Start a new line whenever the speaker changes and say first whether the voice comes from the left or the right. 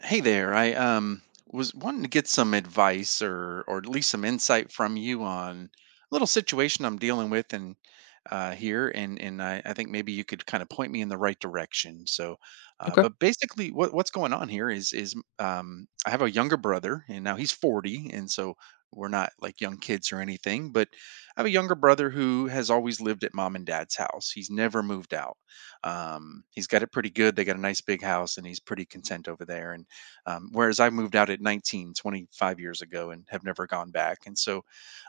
right: Hey there. I was wanting to get some advice or at least some insight from you on a little situation I'm dealing with and here and I think maybe you could kind of point me in the right direction. So,
left: Okay.
right: but basically, what's going on here is I have a younger brother and now he's 40, and so we're not like young kids or anything. But I have a younger brother who has always lived at Mom and Dad's house. He's never moved out. He's got it pretty good. They got a nice big house, and he's pretty content over there. And whereas I moved out at 19, 25 years ago and have never gone back. And so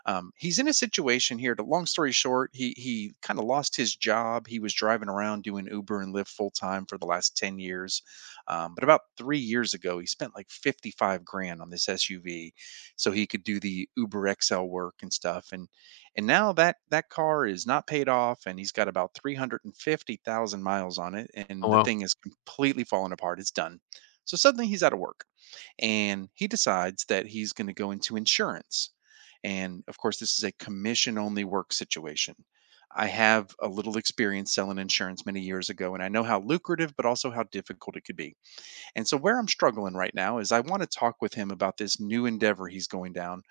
right: He's in a situation here, to long story short, he kind of lost his job. He was driving around doing Uber and Lyft full time for the last 10 years. But about three years ago, he spent like 55 grand on this SUV so he could do the Uber XL work and stuff. And now that that car is not paid off and he's got about 350,000 miles on it
left: Oh
right: and the
left: wow.
right: thing is completely falling apart. It's done. So suddenly he's out of work and he decides that he's going to go into insurance. And of course, this is a commission only work situation. I have a little experience selling insurance many years ago, and I know how lucrative, but also how difficult it could be. And so where I'm struggling right now is I want to talk with him about this new endeavor he's going down,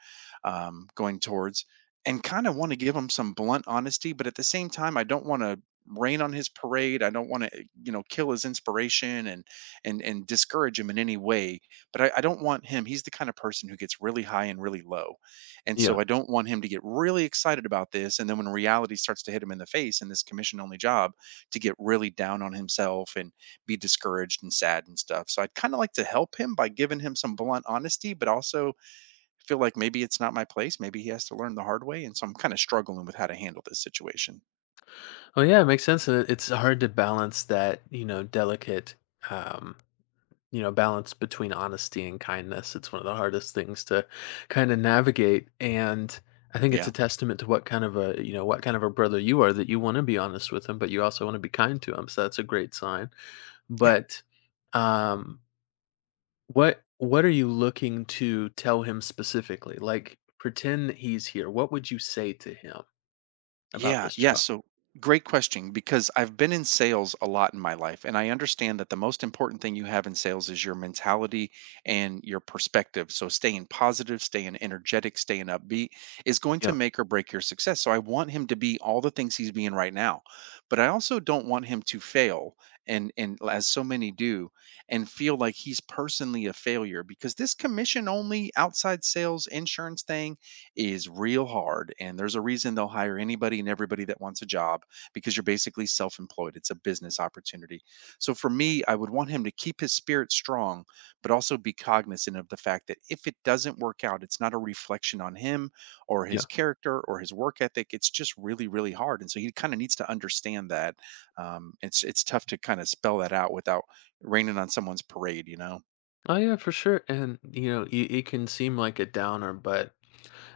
right: going towards, and kind of want to give him some blunt honesty, but at the same time, I don't want to rain on his parade. I don't want to, kill his inspiration and and discourage him in any way. But I don't want him. He's the kind of person who gets really high and really low. And
left: Yeah.
right: so I don't want him to get really excited about this. And then when reality starts to hit him in the face in this commission only job, to get really down on himself and be discouraged and sad and stuff. So I'd kind of like to help him by giving him some blunt honesty, but also feel like maybe it's not my place. Maybe he has to learn the hard way. And so I'm kind of struggling with how to handle this situation.
left: Oh yeah, it makes sense. It's hard to balance that, you know, delicate um, you know, balance between honesty and kindness. It's one of the hardest things to kind of navigate. And I think it's
right: Yeah.
left: a testament to what kind of a, you know, what kind of a brother you are that you want to be honest with him, but you also want to be kind to him. So that's a great sign.
right: Yeah.
left: But um what are you looking to tell him specifically? Like pretend that he's here. What would you say to him about
right: Yeah,
left: this
right: yeah.
left: job?
right: So great question because I've been in sales a lot in my life and I understand that the most important thing you have in sales is your mentality and your perspective. So staying positive, staying energetic, staying upbeat is going to
left: Yeah.
right: make or break your success. So I want him to be all the things he's being right now, but I also don't want him to fail and as so many do and feel like he's personally a failure because this commission only outside sales insurance thing is real hard. And there's a reason they'll hire anybody and everybody that wants a job because you're basically self employed. It's a business opportunity. So for me, I would want him to keep his spirit strong, but also be cognizant of the fact that if it doesn't work out, it's not a reflection on him or his
left: Yeah.
right: character or his work ethic. It's just really, really hard. And so he kind of needs to understand that. It's tough to kind of spell that out without raining on someone's parade, you know?
left: Oh yeah, for sure. And you know, it can seem like a downer, but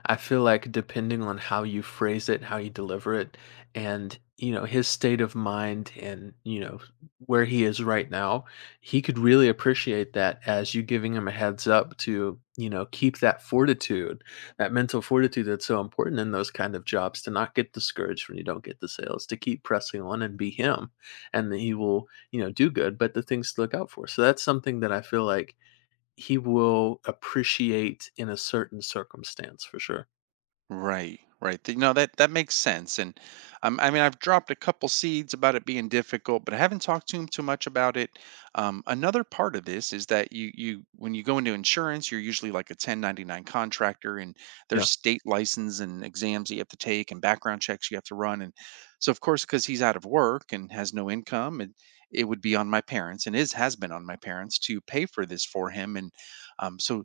left: I feel like depending on how you phrase it, how you deliver it, and you know, his state of mind, and you know where he is right now, he could really appreciate that as you giving him a heads up to, you know, keep that fortitude, that mental fortitude that's so important in those kind of jobs, to not get discouraged when you don't get the sales, to keep pressing on and be him. And then he will, you know, do good, but the things to look out for. So that's something that I feel like he will appreciate in a certain circumstance for sure.
right: Right, right. No, that makes sense. And I mean, I've dropped a couple seeds about it being difficult, but I haven't talked to him too much about it. Another part of this is that you when you go into insurance, you're usually like a 1099 contractor, and
left: Yeah.
right: there's state license and exams that you have to take, and background checks you have to run. And so, of course, because he's out of work and has no income, and it would be on my parents, and is has been on my parents to pay for this for him. And so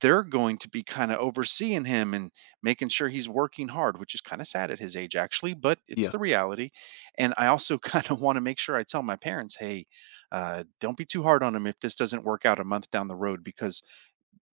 right: they're going to be kinda overseeing him and making sure he's working hard, which is kinda sad at his age actually, but it's
left: Yeah.
right: the reality, and I also kinda wanna make sure I tell my parents, "Hey, don't be too hard on him if this doesn't work out a month down the road," because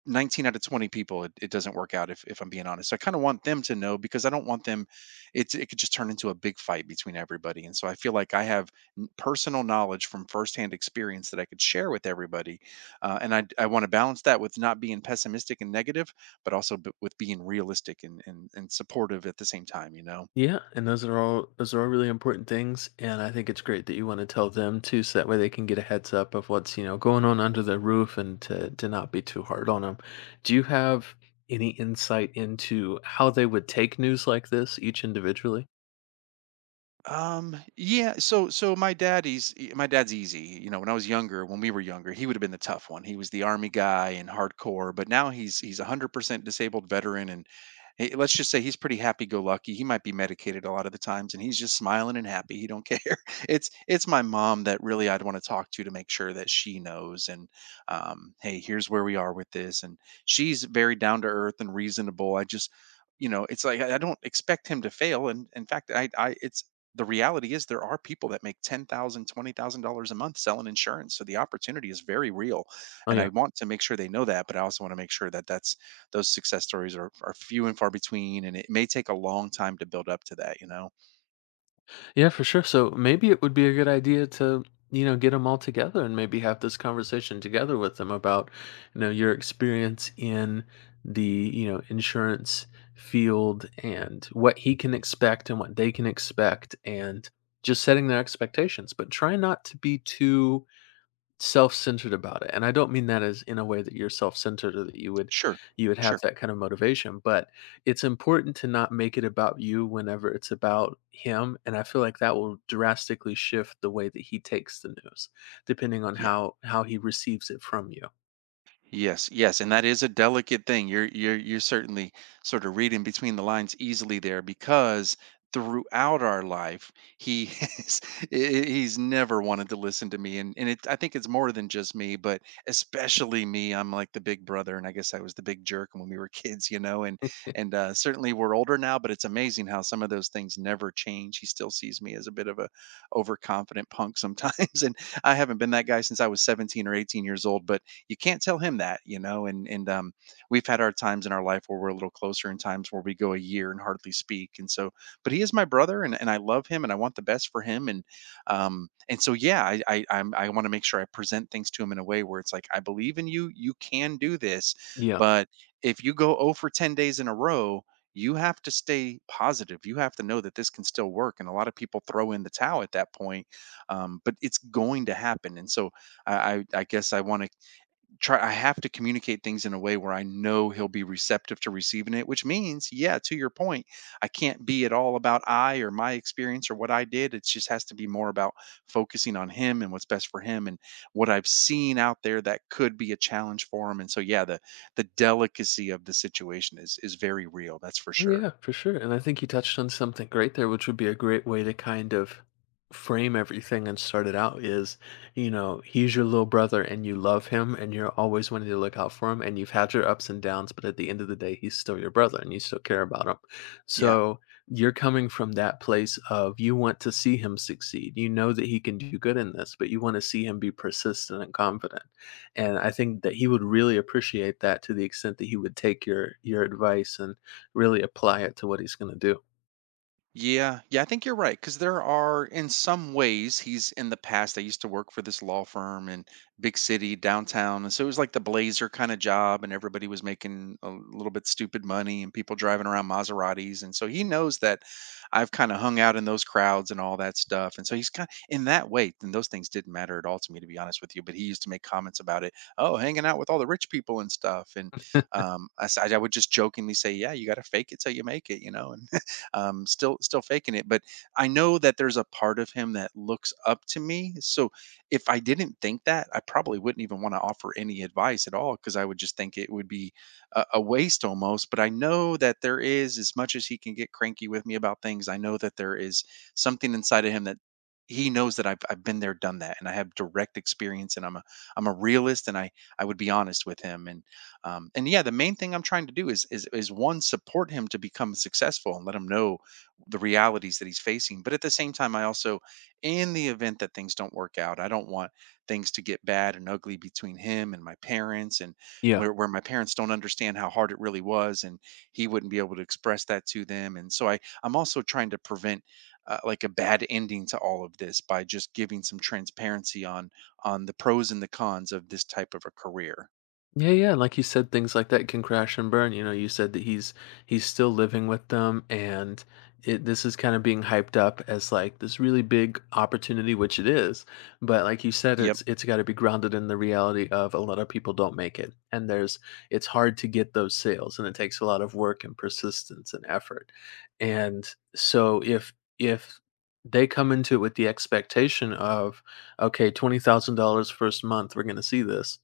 right: 19 out of 20 people it doesn't work out if I'm being honest. So I kind of want them to know because I don't want them, it's, it could just turn into a big fight between everybody. And so I feel like I have personal knowledge from firsthand experience that I could share with everybody, and I want to balance that with not being pessimistic and negative but also with being realistic and, and supportive at the same time, you know?
left: Yeah, and those are all really important things, and I think it's great that you want to tell them too, so that way they can get a heads up of what's you know going on under their roof, and to not be too hard on them. Do you have any insight into how they would take news like this each individually?
right: Yeah, so my dad's easy. You know, when I was younger, when we were younger, he would have been the tough one. He was the army guy and hardcore, but now he's 100% disabled veteran and he, let's just say he's pretty happy go lucky. He might be medicated a lot of the times and he's just smiling and happy. He don't care. It's my mom that really I'd want to talk to make sure that she knows and hey, here's where we are with this. And she's very down to earth and reasonable. I just, you know, it's like I don't expect him to fail, and in fact, I, it's the reality is there are people that make 10,000, $20,000 a month selling insurance. So the opportunity is very real.
left: Oh
right: And I
left: yeah.
right: want to make sure they know that, but I also want to make sure that that's those success stories are few and far between. And it may take a long time to build up to that, you know?
left: Yeah, for sure. So maybe it would be a good idea to, you know, get them all together and maybe have this conversation together with them about, you know, your experience in the, you know, insurance field, and what he can expect and what they can expect, and just setting their expectations. But try not to be too self-centered about it, and I don't mean that as in a way that you're self-centered or that you would
right: Sure.
left: you would have
right: Sure.
left: that kind of motivation, but it's important to not make it about you whenever it's about him, and I feel like that will drastically shift the way that he takes the news, depending on
right: Yeah.
left: how he receives it from you.
right: Yes, yes, and that is a delicate thing. You're certainly sort of reading between the lines easily there because throughout our life he he- he's never wanted to listen to me and it, I think it's more than just me, but especially me. I'm like the big brother and I guess I was the big jerk when we were kids, you know, and certainly we're older now, but it's amazing how some of those things never change. He still sees me as a bit of a overconfident punk sometimes and I haven't been that guy since I was 17 or 18 years old, but you can't tell him that, you know. And we've had our times in our life where we're a little closer, and times where we go a year and hardly speak. And so, but he is my brother, and I love him, and I want the best for him. And so yeah, I want to make sure I present things to him in a way where it's like I believe in you, you can do this,
left: Yeah.
right: but if you go 0 for 10 days in a row, you have to stay positive. You have to know that this can still work. And a lot of people throw in the towel at that point, but it's going to happen. And so I guess I have to communicate things in a way where I know he'll be receptive to receiving it, which means, yeah, to your point, I can't be at all about I or my experience or what I did. It just has to be more about focusing on him and what's best for him and what I've seen out there that could be a challenge for him. And so yeah, the delicacy of the situation is very real, that's for
left: Oh,
right: sure.
left: yeah, for sure. And I think you touched on something great there, which would be a great way to kind of frame everything and start it out is, you know, he's your little brother and you love him and you're always wanting to look out for him and you've had your ups and downs, but at the end of the day, he's still your brother and you still care about him.
right: Yeah.
left: So you're coming from that place of you want to see him succeed. You know that he can do good in this, but you want to see him be persistent and confident. And I think that he would really appreciate that to the extent that he would take your advice and really apply it to what he's gonna do.
right: Yeah, I think you're right because there are, in some ways, he's in the past. I used to work for this law firm in big city downtown, and so it was like the blazer kind of job, and everybody was making a little bit stupid money, and people driving around Maseratis, and so he knows that I've kind of hung out in those crowds and all that stuff, and so he's kind in that way. Then those things didn't matter at all to me, to be honest with you. But he used to make comments about it. Oh, hanging out with all the rich people and stuff, and I would just jokingly say, "Yeah, you got to fake it till you make it," still faking it. But I know that there's a part of him that looks up to me. So if I didn't think that, I probably wouldn't even want to offer any advice at all because I would just think it would be a waste almost. But I know that there is, as much as he can get cranky with me about things, I know that there is something inside of him that he knows that I've been there, done that, and I have direct experience, and I'm a realist, and I would be honest with him, and yeah, the main thing I'm trying to do is one support him to become successful and let him know the realities that he's facing. But at the same time, I also, in the event that things don't work out, I don't want things to get bad and ugly between him and my parents, and
left: Yeah.
right: where my parents don't understand how hard it really was, and he wouldn't be able to express that to them. And so I'm also trying to prevent like a bad ending to all of this by just giving some transparency on the pros and the cons of this type of a career.
left: Yeah, yeah, and like you said, things like that can crash and burn. You know, you said that he's still living with them, and this is kind of being hyped up as like this really big opportunity, which it is. But like you said,
right: Yep.
left: it's got to be grounded in the reality of a lot of people don't make it, and there's it's hard to get those sales, and it takes a lot of work and persistence and effort. And so if they come into it with the expectation of, okay, $20,000 first month, we're going to see this,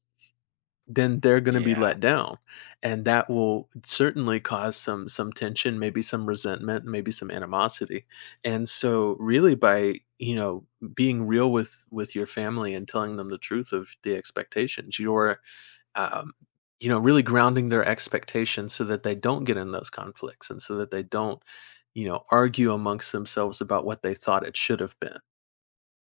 left: then they're going to be
right: Yeah.
left: let down, and that will certainly cause some tension, maybe some resentment, maybe some animosity. And so really by, you know, being real with your family and telling them the truth of the expectations, um you know, really grounding their expectations so that they don't get in those conflicts, and so that they don't, you know, argue amongst themselves about what they thought it should have been.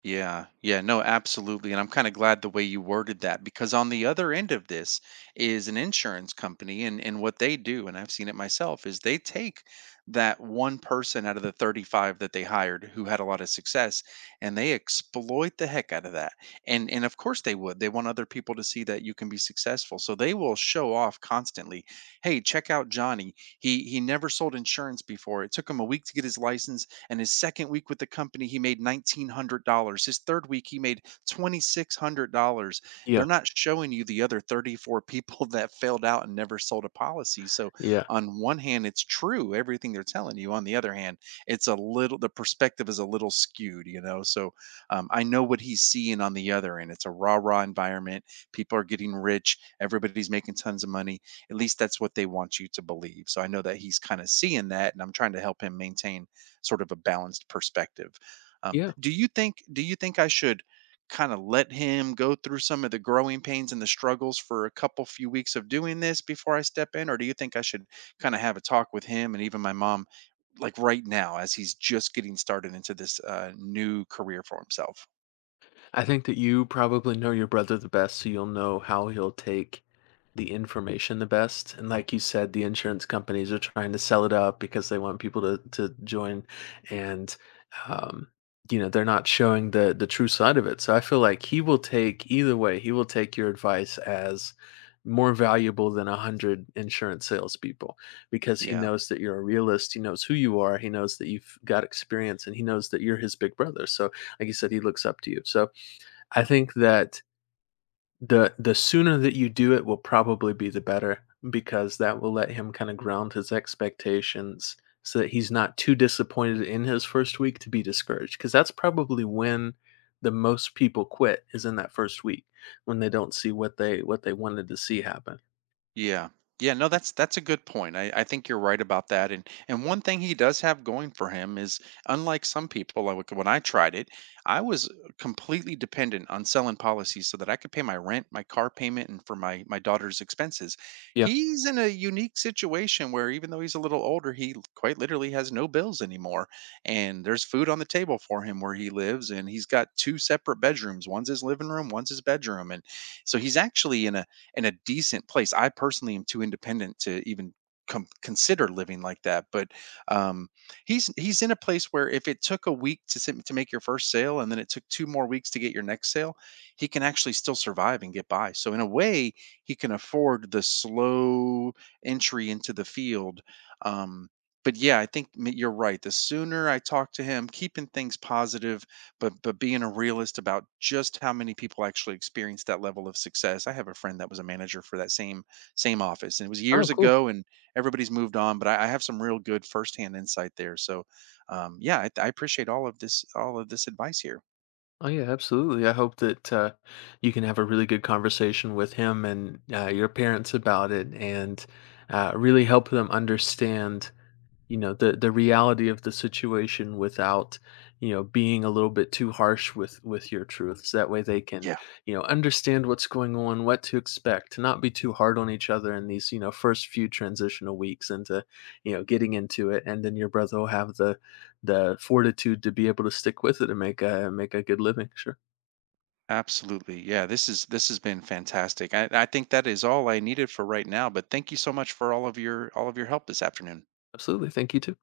right: Yeah, yeah, no, absolutely. And I'm kind of glad the way you worded that because on the other end of this is an insurance company and what they do, and I've seen it myself, is they take that one person out of the 35 that they hired who had a lot of success and they exploit the heck out of that. And of course they would. They want other people to see that you can be successful. So they will show off constantly. Hey, check out Johnny. He never sold insurance before. It took him a week to get his license and his second week with the company, he made $1,900. His third week, he made $2,600.
left: Yeah.
right: They're not showing you the other 34 people that failed out and never sold a policy. So,
left: Yeah.
right: on one hand, it's true, everything they're telling you. On the other hand, it's a little, the perspective is a little skewed, you know? So, I know what he's seeing on the other end. It's a rah rah environment. People are getting rich. Everybody's making tons of money. At least that's what they want you to believe. So, I know that he's kind of seeing that, and I'm trying to help him maintain sort of a balanced perspective.
left: Yeah,
right: Do you think I should kind of let him go through some of the growing pains and the struggles for a couple few weeks of doing this before I step in? Or do you think I should kind of have a talk with him and even my mom, like right now, as he's just getting started into this new career for himself?
left: I think that you probably know your brother the best, so you'll know how he'll take the information the best. And like you said, the insurance companies are trying to sell it up because they want people to join, and um, you know, they're not showing the true side of it. So I feel like he will take either way. He will take your advice as more valuable than 100 insurance salespeople, because he
right: Yeah.
left: knows that you're a realist. He knows who you are. He knows that you've got experience, and he knows that you're his big brother. So like you said, he looks up to you. So I think that the sooner that you do it will probably be the better, because that will let him kind of ground his expectations so that he's not too disappointed in his first week to be discouraged, because that's probably when the most people quit, is in that first week, when they don't see what they, what they wanted to see happen.
right: Yeah. Yeah, no, that's a good point. I think you're right about that. And one thing he does have going for him is unlike some people, like when I tried it, I was completely dependent on selling policies so that I could pay my rent, my car payment, and for my daughter's expenses.
left: Yeah.
right: He's in a unique situation where even though he's a little older, quite literally has no bills anymore. And there's food on the table for him where he lives, and he's got two separate bedrooms. One's his living room, one's his bedroom. And so he's actually in a decent place. I personally am too independent to even consider living like that. But um, he's in a place where if it took a week to sit, to make your first sale, and then it took two more weeks to get your next sale, he can actually still survive and get by. So in a way, he can afford the slow entry into the field. Um, but yeah, I think you're right. The sooner I talk to him, keeping things positive, but being a realist about just how many people actually experience that level of success. I have a friend that was a manager for that same office, and it was
left: Oh,
right: years
left: cool.
right: ago, and everybody's moved on. But I have some real good firsthand insight there. So, yeah, I appreciate all of this advice here.
left: Oh, yeah, absolutely. I hope that you can have a really good conversation with him and your parents about it, and really help them understand, you know, the reality of the situation, without, you know, being a little bit too harsh with your truths, that way they can,
right: Yeah,
left: you know, understand what's going on, what to expect, to not be too hard on each other in these, you know, first few transitional weeks into, you know, getting into it, and then your brother will have the fortitude to be able to stick with it and make a make a good living. Sure.
right: absolutely. Yeah, this is this has been fantastic. I think that is all I needed for right now. But thank you so much for all of your help this afternoon.
left: Absolutely, thank you too.